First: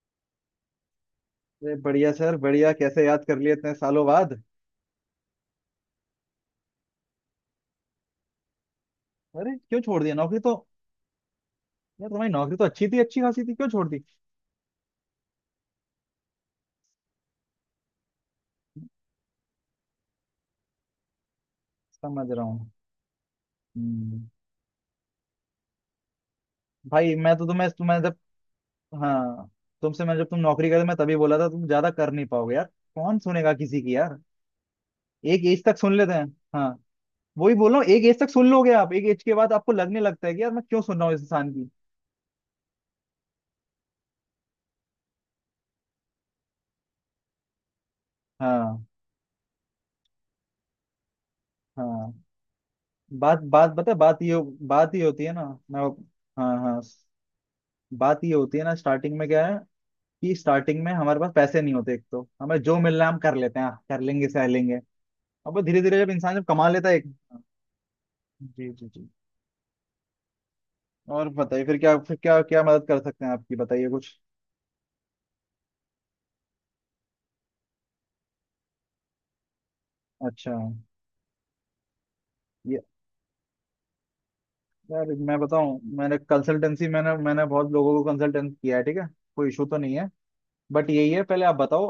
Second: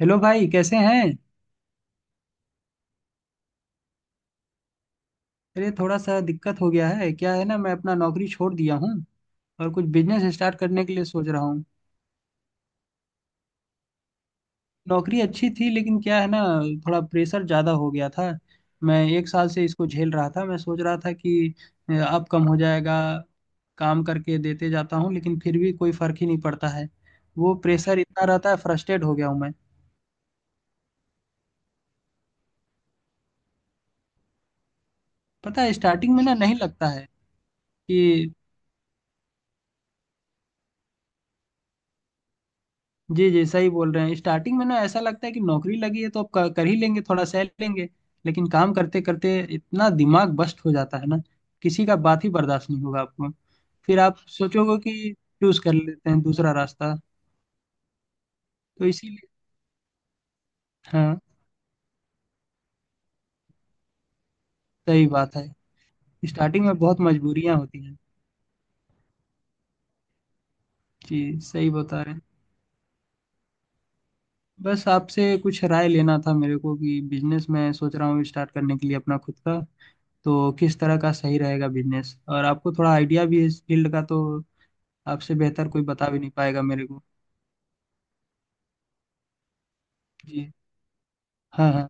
Hello भाई कैसे हैं। अरे बढ़िया सर बढ़िया। कैसे याद कर लिए इतने सालों बाद। अरे थोड़ा सा दिक्कत हो गया है, क्या है ना, मैं अपना नौकरी छोड़ दिया हूँ अरे और क्यों कुछ छोड़ दिया बिजनेस नौकरी तो। स्टार्ट करने के लिए सोच रहा हूँ। यार तुम्हारी नौकरी तो अच्छी थी, अच्छी खासी थी, क्यों छोड़ दी। नौकरी अच्छी थी लेकिन क्या है ना, थोड़ा प्रेशर ज़्यादा हो गया था। मैं 1 साल से इसको झेल रहा था। मैं सोच रहा था कि समझ अब कम रहा हो हूँ। जाएगा। काम हम्म। करके देते जाता हूँ लेकिन फिर भी कोई फर्क ही नहीं पड़ता है। भाई मैं तो वो तुम्हें प्रेशर तुम्हें जब इतना रहता है, फ्रस्ट्रेट हो गया हूँ हाँ, मैं। तुमसे मैं जब तुम नौकरी करे मैं तभी बोला था तुम ज्यादा कर नहीं पाओगे यार। कौन सुनेगा किसी की यार। एक एज पता है तक सुन लेते स्टार्टिंग में हैं। ना नहीं हाँ, लगता है वही बोल रहा हूँ, एक एज तक कि सुन लोगे आप, एक एज के बाद आपको लगने लगता है कि यार मैं क्यों सुन रहा हूँ इस इंसान की। जी जी सही बोल रहे हैं। स्टार्टिंग में ना ऐसा लगता है कि नौकरी लगी है तो अब कर ही लेंगे, थोड़ा सह लेंगे। लेकिन काम हाँ करते करते इतना दिमाग बस्ट हो जाता है ना, किसी का हाँ। बात ही बर्दाश्त नहीं होगा आपको। बात बात बता फिर आप सोचोगे बात ये कि होती है ना। चूज कर मैं, लेते हैं दूसरा हाँ हाँ, रास्ता। बात ये होती है ना, तो स्टार्टिंग में इसीलिए क्या है कि स्टार्टिंग में हाँ हमारे पास पैसे नहीं होते, एक तो हमें जो मिलना है हम कर लेते हैं, हाँ, कर लेंगे सह लेंगे। सही बात है। अब वो धीरे धीरे जब इंसान जब स्टार्टिंग कमा में लेता है बहुत एक, मजबूरियां होती हैं। जी जी जी, जी और बताइए सही फिर क्या, बता रहे फिर हैं। क्या क्या मदद कर सकते हैं आपकी, बताइए कुछ। बस आपसे कुछ राय लेना था मेरे को कि बिजनेस मैं सोच रहा हूँ स्टार्ट करने के लिए अपना खुद का। तो अच्छा किस तरह का सही रहेगा बिजनेस, और आपको ये, थोड़ा आइडिया भी है इस फील्ड का, तो यार आपसे मैं बेहतर बताऊं, कोई बता मैंने भी नहीं पाएगा मेरे कंसल्टेंसी, को। मैंने मैंने बहुत लोगों को कंसल्टेंट किया है, ठीक है। कोई इशू तो नहीं है, जी, बट यही है, पहले आप हाँ बताओ हाँ।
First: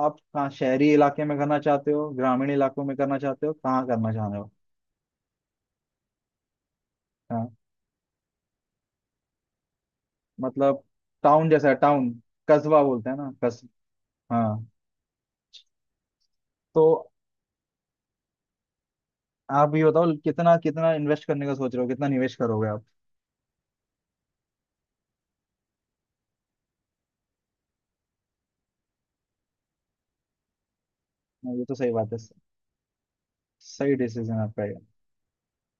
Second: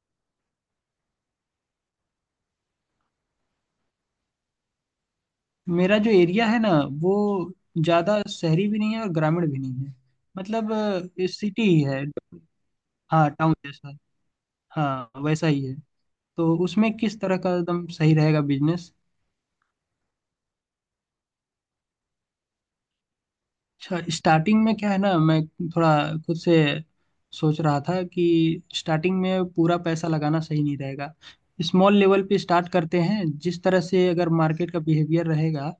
आप कहाँ, शहरी इलाके में करना चाहते हो, ग्रामीण इलाकों में करना चाहते हो, कहाँ करना चाह रहे हो। मेरा जो एरिया है ना, वो हाँ ज़्यादा शहरी भी नहीं है और ग्रामीण भी नहीं है। मतलब मतलब टाउन सिटी जैसा ही है। टाउन, कस्बा बोलते हैं हाँ ना, टाउन कस जैसा। हाँ हाँ वैसा ही है। तो तो उसमें किस तरह का एकदम सही रहेगा बिजनेस। आप ये बताओ कितना कितना इन्वेस्ट करने का सोच रहे हो, कितना निवेश करोगे आप। अच्छा, स्टार्टिंग में क्या है ना, मैं थोड़ा खुद से सोच रहा था कि स्टार्टिंग में पूरा पैसा लगाना सही नहीं रहेगा। हाँ, ये तो सही स्मॉल बात है। लेवल पे स्टार्ट करते हैं, जिस तरह सही से अगर डिसीजन आपका मार्केट ये। का बिहेवियर रहेगा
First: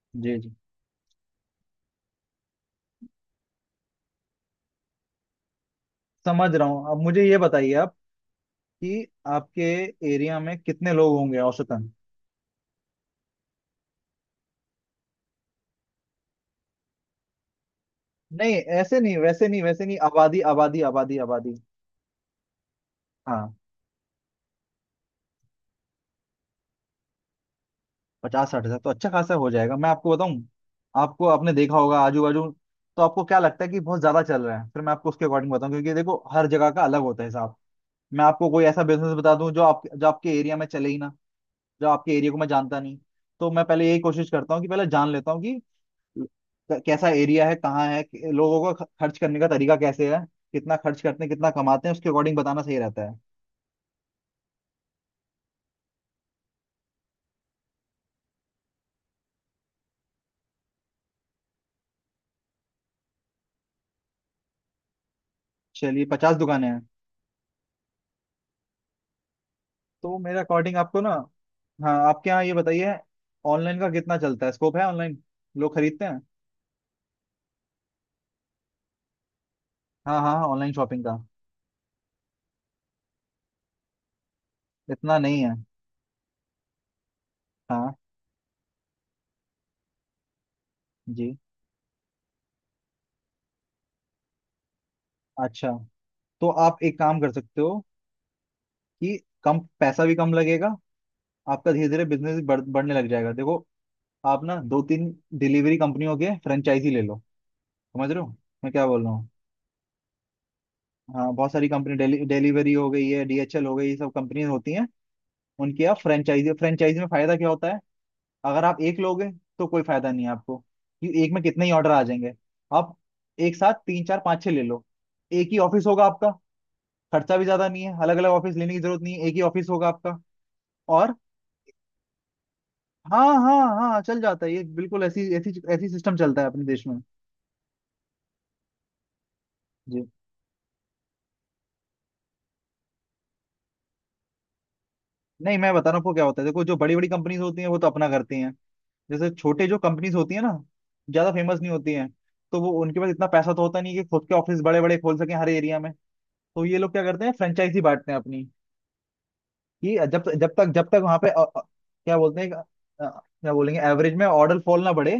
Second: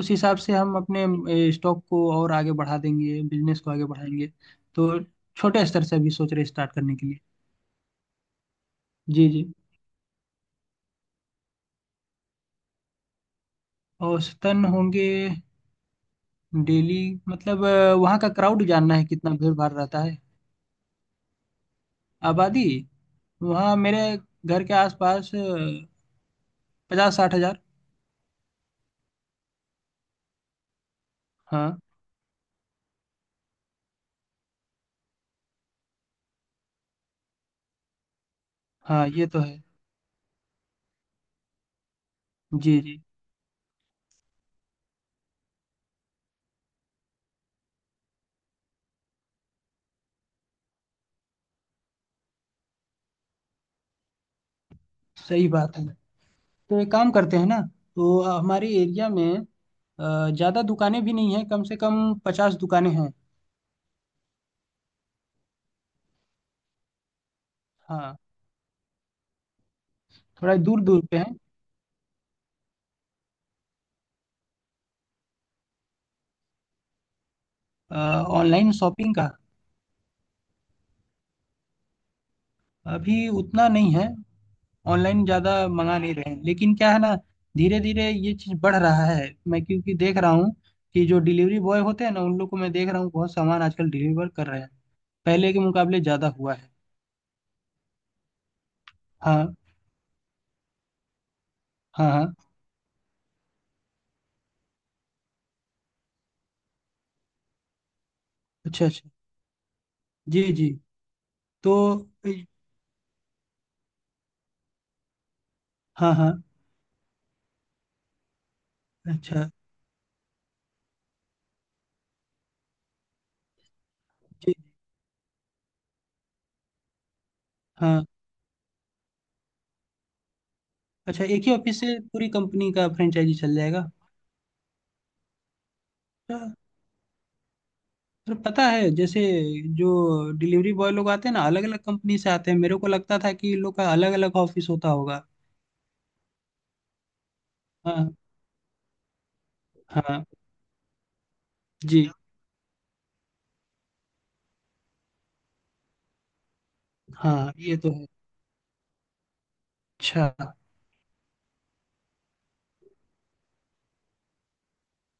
उस हिसाब जी से जी, हम अपने स्टॉक को और आगे बढ़ा देंगे, बिजनेस को आगे बढ़ाएंगे। तो छोटे स्तर से अभी सोच रहे समझ रहा स्टार्ट हूँ। करने अब के लिए। मुझे ये बताइए आप, कि जी जी। आपके एरिया में कितने लोग होंगे औसतन। औसतन होंगे डेली। मतलब वहाँ का नहीं क्राउड जानना ऐसे है, नहीं, कितना वैसे भीड़ नहीं भाड़ वैसे नहीं रहता है। आबादी आबादी आबादी आबादी। आबादी, हाँ, वहाँ मेरे घर के आसपास 50-60 हजार। 50 60 हजार तो अच्छा खासा हो जाएगा, मैं आपको बताऊं। आपको, आपने देखा हाँ होगा आजू बाजू, तो आपको क्या लगता है कि बहुत ज्यादा चल रहा है, फिर मैं आपको उसके अकॉर्डिंग बताऊं, क्योंकि देखो हर जगह का अलग होता है हिसाब। मैं आपको कोई ऐसा हाँ, बिजनेस ये बता तो दूं जो है। आप, जो आपके एरिया में चले ही ना, जो आपके एरिया को मैं जानता जी नहीं। जी, तो मैं पहले यही कोशिश करता हूँ कि पहले जान लेता हूँ कि कैसा एरिया है, कहाँ है, लोगों का खर्च करने का तरीका कैसे है, कितना खर्च करते हैं, कितना कमाते हैं, उसके अकॉर्डिंग बताना सही रहता है। सही बात है। तो एक काम करते हैं ना। तो हमारे एरिया में ज़्यादा दुकानें भी नहीं हैं, कम से कम 50 दुकानें हैं। चलिए 50 दुकानें हैं हाँ, तो मेरे थोड़ा अकॉर्डिंग दूर आपको दूर ना, पे हैं। हाँ आपके यहाँ ये बताइए, ऑनलाइन का कितना चलता है, स्कोप है ऑनलाइन, लोग खरीदते हैं। अ, ऑनलाइन शॉपिंग का हाँ हाँ, ऑनलाइन शॉपिंग का, अभी उतना नहीं है। इतना ऑनलाइन नहीं ज़्यादा है। मंगा नहीं रहे हैं लेकिन क्या है ना, धीरे हाँ धीरे ये चीज़ बढ़ रहा है। मैं क्योंकि देख रहा हूँ कि जो जी। डिलीवरी बॉय होते हैं ना, उन लोग को मैं देख रहा हूँ बहुत सामान आजकल डिलीवर कर रहे हैं। पहले के अच्छा मुकाबले ज़्यादा तो हुआ है। आप एक काम कर सकते हो कि हाँ कम, पैसा भी कम लगेगा, आपका धीरे धीरे हाँ हाँ। बिजनेस बढ़ने लग जाएगा, देखो आप ना 2 3 डिलीवरी कंपनियों के फ्रेंचाइजी ले लो, समझ रहे हो मैं अच्छा क्या बोल अच्छा। रहा हूँ। जी जी। हाँ बहुत सारी तो कंपनी ए- डिलीवरी हो गई है, डीएचएल हो गई, ये सब कंपनीज होती हैं, उनकी आप हाँ हाँ। फ्रेंचाइजी, फ्रेंचाइजी में फायदा क्या होता है, अगर आप एक लोगे अच्छा। तो कोई फायदा नहीं है आपको, क्योंकि एक में कितने ही ऑर्डर आ जाएंगे। आप एक साथ 3 4 5 6 जी। ले लो, एक ही ऑफिस होगा आपका, खर्चा भी ज्यादा नहीं है, हाँ। अलग अलग ऑफिस लेने की जरूरत नहीं है, एक ही ऑफिस होगा आपका। और अच्छा एक ही ऑफिस से पूरी कंपनी का हाँ फ्रेंचाइजी चल हाँ जाएगा। हाँ, चल जाता है ये बिल्कुल, ऐसी ऐसी ऐसी सिस्टम अच्छा, चलता है अपने देश में। तो पता है जैसे जो जी, डिलीवरी बॉय लोग आते हैं ना, अलग अलग कंपनी से आते हैं, मेरे को लगता था कि इन लोग का अलग अलग ऑफिस होता होगा। नहीं मैं बता रहा हूँ आपको क्या होता है, देखो जो बड़ी बड़ी कंपनीज होती हैं वो तो हाँ अपना करती हैं, जैसे छोटे जो कंपनीज हाँ। होती है ना, ज्यादा फेमस नहीं होती हैं, जी। तो वो, उनके पास इतना पैसा तो होता नहीं कि खुद के ऑफिस बड़े बड़े खोल सके हर एरिया में। तो ये लोग क्या करते हैं, हाँ ये फ्रेंचाइजी तो है। बांटते हैं अपनी। ये जब अच्छा। जब तक वहां पे क्या बोलते हैं क्या बोलेंगे एवरेज में ऑर्डर फॉल ना बढ़े,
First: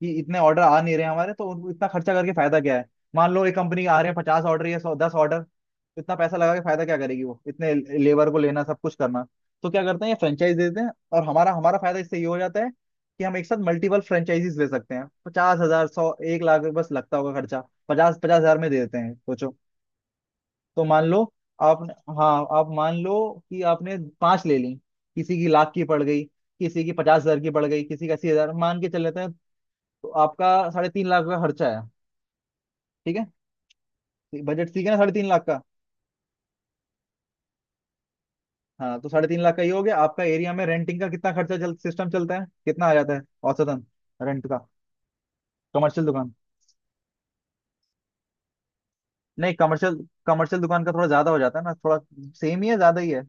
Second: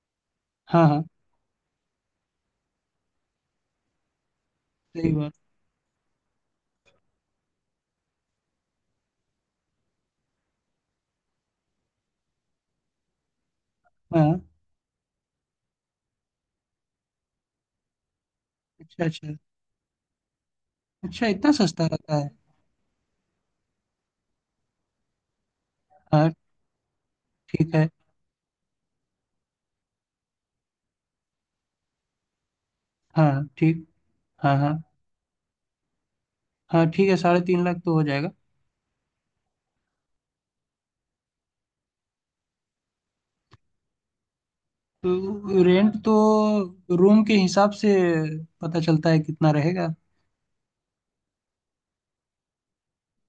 कि इतने ऑर्डर आ हाँ नहीं रहे हाँ। हैं हमारे, तो उनको इतना खर्चा करके फायदा क्या है। मान लो एक कंपनी के आ रहे हैं 50 ऑर्डर, या सौ सही दस बात। ऑर्डर तो इतना पैसा लगा के फायदा क्या करेगी वो, इतने लेबर को लेना, सब कुछ करना। तो क्या करते हैं ये फ्रेंचाइज देते हैं, और हमारा हमारा फायदा इससे ये हो जाता है कि हम एक साथ मल्टीपल हाँ। फ्रेंचाइजीज ले सकते हैं, 50,000, सौ, 1 लाख बस लगता होगा खर्चा, 50 50 हजार में दे देते अच्छा हैं, अच्छा। सोचो। तो मान लो अच्छा इतना सस्ता आपने, रहता है। हाँ आप मान लो कि आपने पांच ले ली, किसी की लाख की पड़ गई, हाँ किसी की 50,000 की पड़ ठीक गई, है। किसी की 80,000 मान के चल लेते हैं, तो आपका 3.5 लाख का खर्चा है, ठीक है। हाँ ठीक। हाँ हाँ। बजट ठीक है ना 3.5 लाख का। हाँ ठीक है, 3.5 लाख तो हो जाएगा। हाँ तो 3.5 लाख का ये हो गया आपका, एरिया में रेंटिंग का कितना खर्चा चल, सिस्टम चलता है, कितना आ जाता है औसतन रेंट का, तो रेंट कमर्शियल तो दुकान। रूम के हिसाब से पता चलता है कितना नहीं रहेगा। कमर्शियल, कमर्शियल दुकान का थोड़ा ज्यादा हो जाता है ना थोड़ा, सेम ही है, ज्यादा ही है।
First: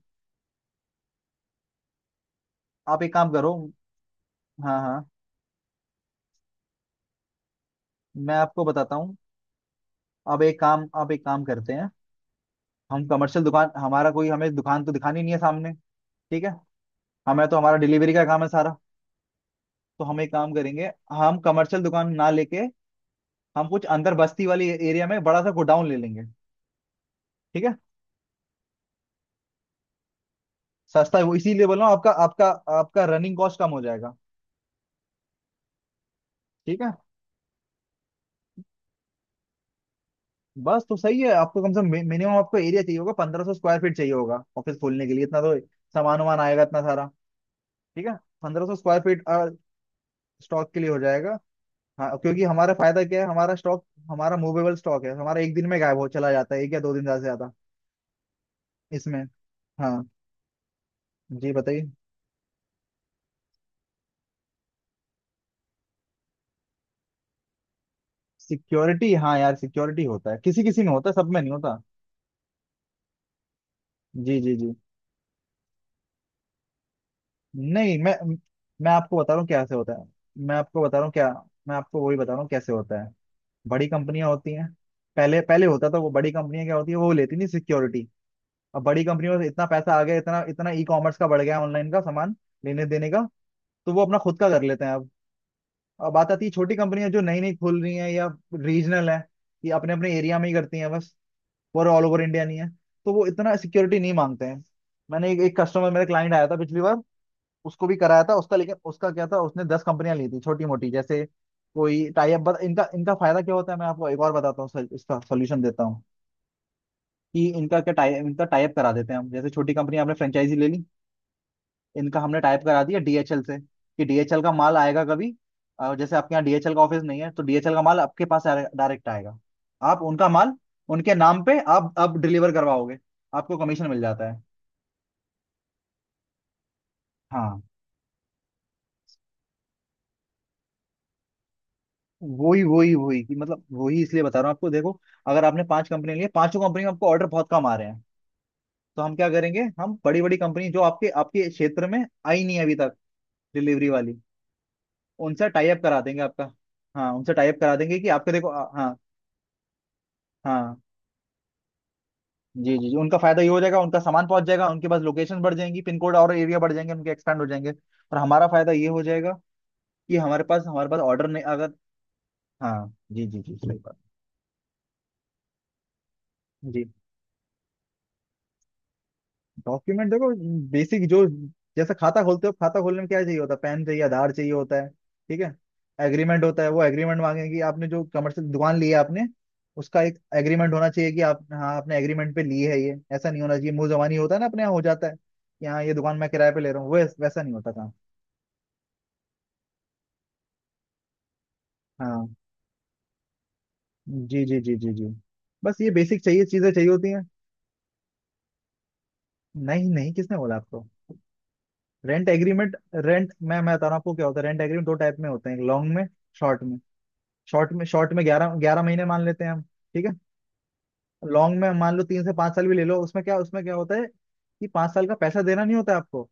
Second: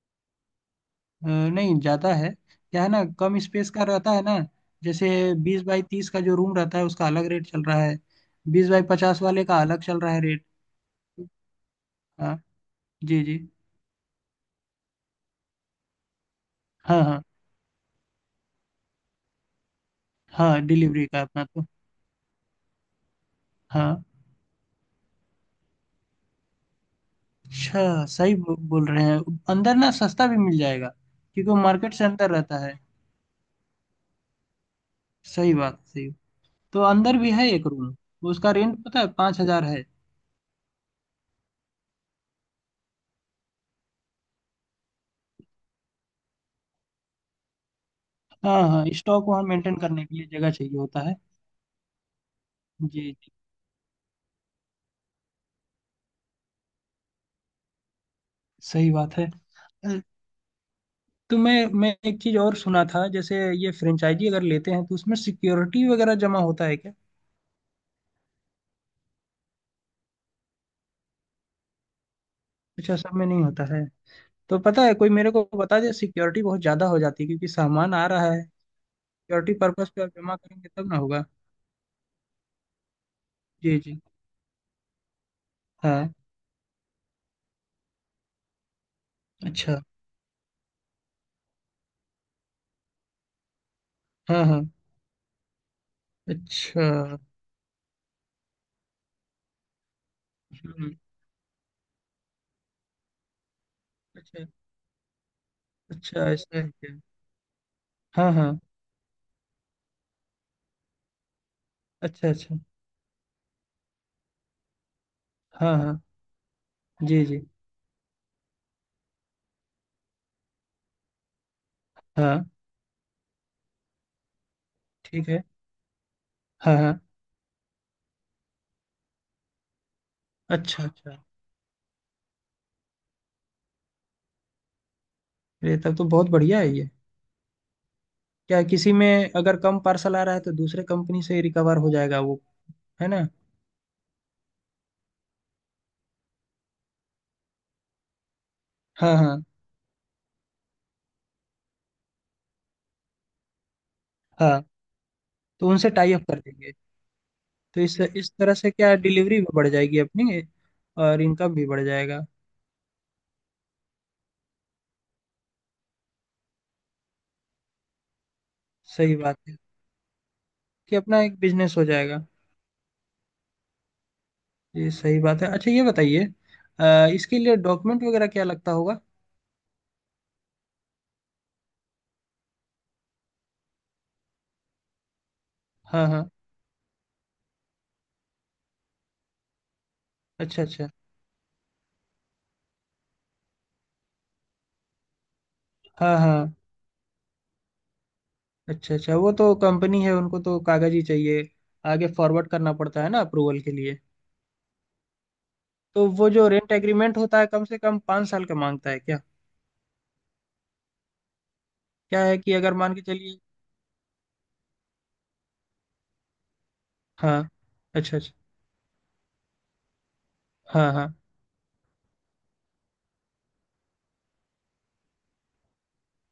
अ, नहीं ज़्यादा है। क्या है आप ना, एक काम कम करो, स्पेस का रहता है ना। हाँ हाँ, जैसे 20 बाई 30 का जो रूम रहता है उसका अलग रेट चल रहा है, मैं आपको बीस बाई बताता हूँ पचास वाले का अलग चल रहा है अब, रेट। एक काम आप एक काम करते हैं, हाँ। हम जी जी। कमर्शियल दुकान, हमारा कोई, हमें दुकान तो दिखानी नहीं है सामने, ठीक है, हाँ हाँ। हमें तो हमारा डिलीवरी का काम है सारा, तो हम एक काम हाँ करेंगे, डिलीवरी का हम अपना तो। कमर्शियल दुकान ना लेके, हम कुछ हाँ अंदर बस्ती वाली एरिया में बड़ा सा गोडाउन ले लेंगे, ठीक है, अच्छा। सही बोल रहे हैं। अंदर ना सस्ता भी मिल जाएगा, सस्ता है वो, क्योंकि वो इसीलिए बोल रहा मार्केट हूँ, से आपका अंदर आपका रहता है। आपका रनिंग कॉस्ट कम हो जाएगा, सही बात, सही। ठीक तो है। अंदर भी है एक रूम, उसका रेंट पता है 5 हजार है। बस तो सही है, आपको कम से कम मिनिमम आपको एरिया चाहिए होगा 1500 स्क्वायर फीट चाहिए होगा ऑफिस खोलने के लिए, इतना तो सामान वामान आएगा इतना सारा, ठीक है, हाँ पंद्रह सौ हाँ, स्क्वायर फीट स्टॉक वहाँ मेंटेन करने के लिए जगह स्टॉक चाहिए के लिए हो होता है। जाएगा। हाँ क्योंकि हमारा फायदा जी क्या है, जी, हमारा स्टॉक, हमारा मूवेबल स्टॉक है, हमारा एक दिन में गायब हो चला जाता है, 1 या 2 दिन ज्यादा से ज्यादा सही बात इसमें। है। हाँ तो जी मैं बताइए। मैं एक चीज और सुना था, जैसे ये फ्रेंचाइजी अगर लेते हैं तो उसमें सिक्योरिटी वगैरह जमा होता है क्या। सिक्योरिटी, हाँ यार सिक्योरिटी होता है, किसी किसी में होता है, सब में नहीं होता। अच्छा सब में नहीं होता है। जी जी तो जी, पता है कोई मेरे को बता दे, सिक्योरिटी बहुत ज्यादा हो जाती है क्योंकि सामान नहीं आ मैं रहा है, मैं आपको बता रहा हूँ सिक्योरिटी कैसे पर्पस होता पे है, आप जमा मैं करेंगे आपको तब बता ना रहा हूँ होगा। क्या, मैं आपको वही बता रहा हूँ कैसे होता है। जी बड़ी जी। कंपनियां होती हैं, पहले पहले होता था, वो हाँ बड़ी कंपनियां क्या होती है वो लेती नहीं सिक्योरिटी। अब बड़ी कंपनियों में इतना अच्छा। पैसा आ गया, इतना, इतना ई कॉमर्स का बढ़ गया, ऑनलाइन का सामान लेने देने का, तो वो अपना खुद हाँ का हाँ। कर लेते हैं अब। अब बात आती है छोटी कंपनियां अच्छा। जो नई नई खुल रही हैं, या रीजनल है, ये अपने अपने एरिया में ही करती हैं हम्म, बस, और ऑल ओवर इंडिया नहीं है, तो वो इतना सिक्योरिटी नहीं अच्छा मांगते हैं। एक कस्टमर मेरा, अच्छा। क्लाइंट आया था ऐसा है पिछली क्या। बार, उसको भी कराया हाँ था उसका, हाँ। लेकिन उसका क्या था उसने 10 कंपनियां ली थी छोटी मोटी, जैसे कोई अच्छा टाई अच्छा। अप, इनका इनका फायदा क्या होता है, मैं आपको एक और बताता हूँ, इसका सोल्यूशन हाँ देता हाँ। हूँ जी जी। कि इनका टाई अप करा देते हैं हम, जैसे छोटी कंपनी, आपने फ्रेंचाइजी ले ली, इनका हमने हाँ टाई अप करा दिया डीएचएल से कि डीएचएल का माल आएगा ठीक कभी, है। जैसे आपके यहाँ डीएचएल हाँ का हाँ। ऑफिस नहीं है, तो डीएचएल का माल आपके पास डायरेक्ट आएगा, आप उनका माल अच्छा उनके अच्छा। नाम पे आप अब डिलीवर करवाओगे, आपको कमीशन मिल जाता है। ये तब तो बहुत बढ़िया है ये। हाँ क्या है, किसी में अगर कम पार्सल आ रहा है तो दूसरे कंपनी से रिकवर हो जाएगा वो, वही वही है वही, ना। कि मतलब वही, इसलिए बता रहा हूँ आपको, देखो अगर आपने 5 कंपनी लिए, पांचों कंपनी में आपको ऑर्डर बहुत कम आ रहे हैं, तो हाँ हम क्या हाँ करेंगे, हम बड़ी बड़ी कंपनी जो आपके आपके क्षेत्र में आई नहीं है अभी तक, डिलीवरी वाली, हाँ। उनसे टाई तो अप उनसे करा टाई देंगे अप कर आपका। देंगे। हाँ उनसे टाई अप करा तो देंगे इस कि इस आपके, देखो तरह से क्या हाँ डिलीवरी भी बढ़ जाएगी अपनी हाँ, और इनकम भी बढ़ जाएगा। जी जी जी, उनका फायदा ये हो जाएगा, उनका सामान पहुंच जाएगा, उनके पास लोकेशन बढ़ जाएंगी, पिन कोड और एरिया बढ़ जाएंगे उनके, एक्सपैंड हो जाएंगे, और हमारा फायदा ये हो सही जाएगा बात है, कि हमारे पास हमारे कि पास अपना ऑर्डर एक नहीं अगर। बिजनेस हो जाएगा। हाँ जी जी जी सही बात। ये सही बात है। अच्छा ये बताइए, जी इसके लिए डॉक्यूमेंट वगैरह क्या लगता होगा। डॉक्यूमेंट देखो, बेसिक जो, जैसे खाता खोलते हो, खाता खोलने में क्या चाहिए होता है, पैन चाहिए, आधार चाहिए होता है, ठीक है। हाँ हाँ। एग्रीमेंट होता है, वो एग्रीमेंट मांगेंगे कि आपने जो कमर्शियल दुकान ली है आपने, उसका एक अच्छा एग्रीमेंट होना अच्छा। चाहिए कि आप हाँ, आपने एग्रीमेंट पे ली है, ये ऐसा नहीं होना चाहिए मुंह जबानी होता है ना, अपने यहाँ हो जाता है कि हाँ ये दुकान हाँ मैं किराए हाँ। पे ले रहा हूँ, वैसा नहीं होता काम। अच्छा अच्छा, वो तो कंपनी है उनको तो कागज ही चाहिए, आगे हाँ फॉरवर्ड करना पड़ता है ना अप्रूवल के लिए। जी जी जी जी जी, बस ये तो बेसिक वो चाहिए, जो चीजें रेंट चाहिए होती एग्रीमेंट हैं। होता है कम से कम 5 साल का मांगता है क्या। नहीं नहीं, किसने बोला आपको, क्या रेंट है कि अगर एग्रीमेंट, मान के रेंट, चलिए। मैं बता रहा हूँ आपको क्या होता है, रेंट एग्रीमेंट दो टाइप में होते हैं, एक लॉन्ग में, शॉर्ट में, हाँ। शॉर्ट में शॉर्ट अच्छा में अच्छा। ग्यारह ग्यारह महीने मान लेते हैं हम, ठीक है। हाँ हाँ। लॉन्ग में मान लो 3 से 5 साल भी ले लो, उसमें क्या, उसमें क्या होता है कि 5 साल का पैसा देना नहीं होता है आपको।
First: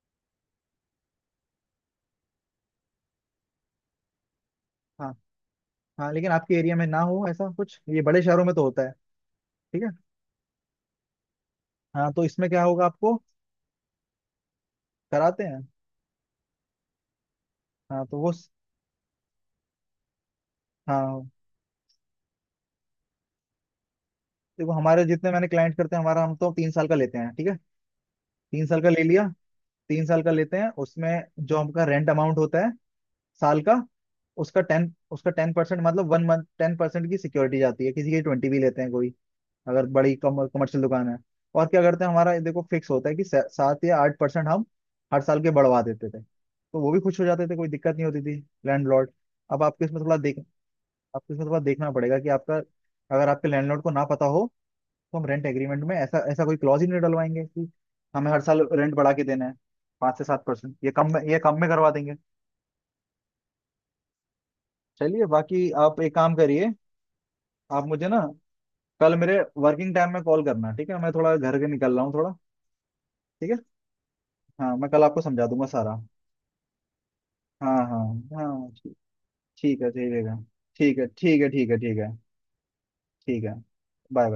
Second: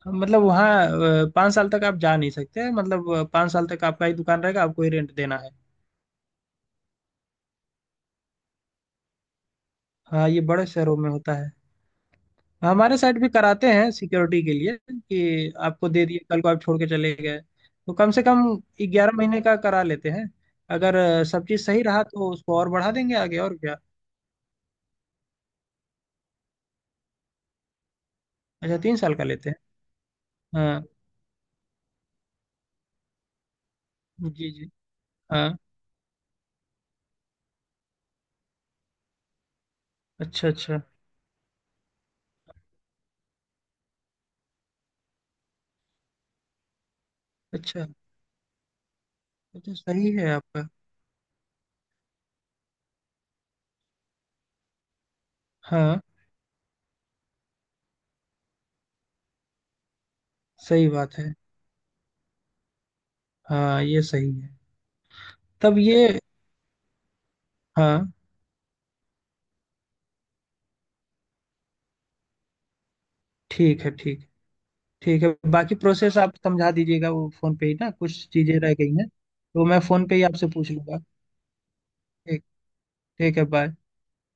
हाँ, मतलब वहाँ 5 साल तक आप जा नहीं सकते, मतलब 5 साल तक आपका ही दुकान रहेगा, आपको ही हाँ रेंट देना है। हाँ, लेकिन आपके एरिया में ना हो ऐसा कुछ, ये बड़े शहरों में तो होता है, ठीक है। हाँ ये बड़े शहरों में होता है। हाँ तो इसमें क्या होगा हमारे आपको, साइड भी कराते हैं सिक्योरिटी के लिए कराते कि हैं, आपको दे दिए कल को आप छोड़ के चले गए, तो हाँ कम तो से वो, कम 11 महीने का करा लेते हैं। अगर हाँ सब चीज़ सही रहा तो उसको और बढ़ा देंगे आगे, और क्या। देखो हमारे जितने मैंने क्लाइंट करते हैं हमारा, हम तो 3 साल का लेते हैं, ठीक है, तीन अच्छा साल का तीन ले साल का लिया, लेते हैं। 3 साल का लेते हैं हाँ। उसमें जो हमका रेंट अमाउंट होता है साल का, जी उसका जी। टेन, उसका हाँ। 10%, मतलब 1 मंथ, 10% की सिक्योरिटी जाती है, किसी की 20 भी लेते हैं कोई अगर बड़ी अच्छा अच्छा। कमर्शियल दुकान है। और क्या करते हैं, हमारा ये देखो फिक्स होता है कि 7 या 8% हम हर साल के बढ़वा देते थे, तो वो भी खुश हो जाते थे, कोई अच्छा दिक्कत नहीं होती थी, लैंडलॉर्ड। ये अब तो आपको इसमें सही थोड़ा है देख, आपका। आपको इसमें थोड़ा देखना पड़ेगा कि आपका, अगर आपके लैंडलॉर्ड को ना पता हो, तो हम रेंट एग्रीमेंट में हाँ ऐसा ऐसा कोई क्लॉज ही नहीं डलवाएंगे कि हमें हर साल रेंट बढ़ा के देना है, 5 से 7%, सही ये कम बात में, है। ये कम में करवा देंगे। हाँ ये सही है। चलिए बाकी तब आप एक ये। काम करिए, आप हाँ मुझे ना कल मेरे वर्किंग टाइम में कॉल करना, ठीक है, मैं थोड़ा घर के निकल रहा हूँ थोड़ा, ठीक है। ठीक है। ठीक है। हाँ मैं कल आपको ठीक है, समझा दूंगा बाकी सारा। प्रोसेस आप समझा दीजिएगा वो फोन पे ही हाँ ना, हाँ कुछ चीजें हाँ, रह गई ठीक, हैं तो मैं ठीक है फोन पे ही ठीक है। आपसे पूछ ठीक लूंगा। है ठीक है ठीक है ठीक है। ठीक, ठीक ठीक है है। बाय। बाय।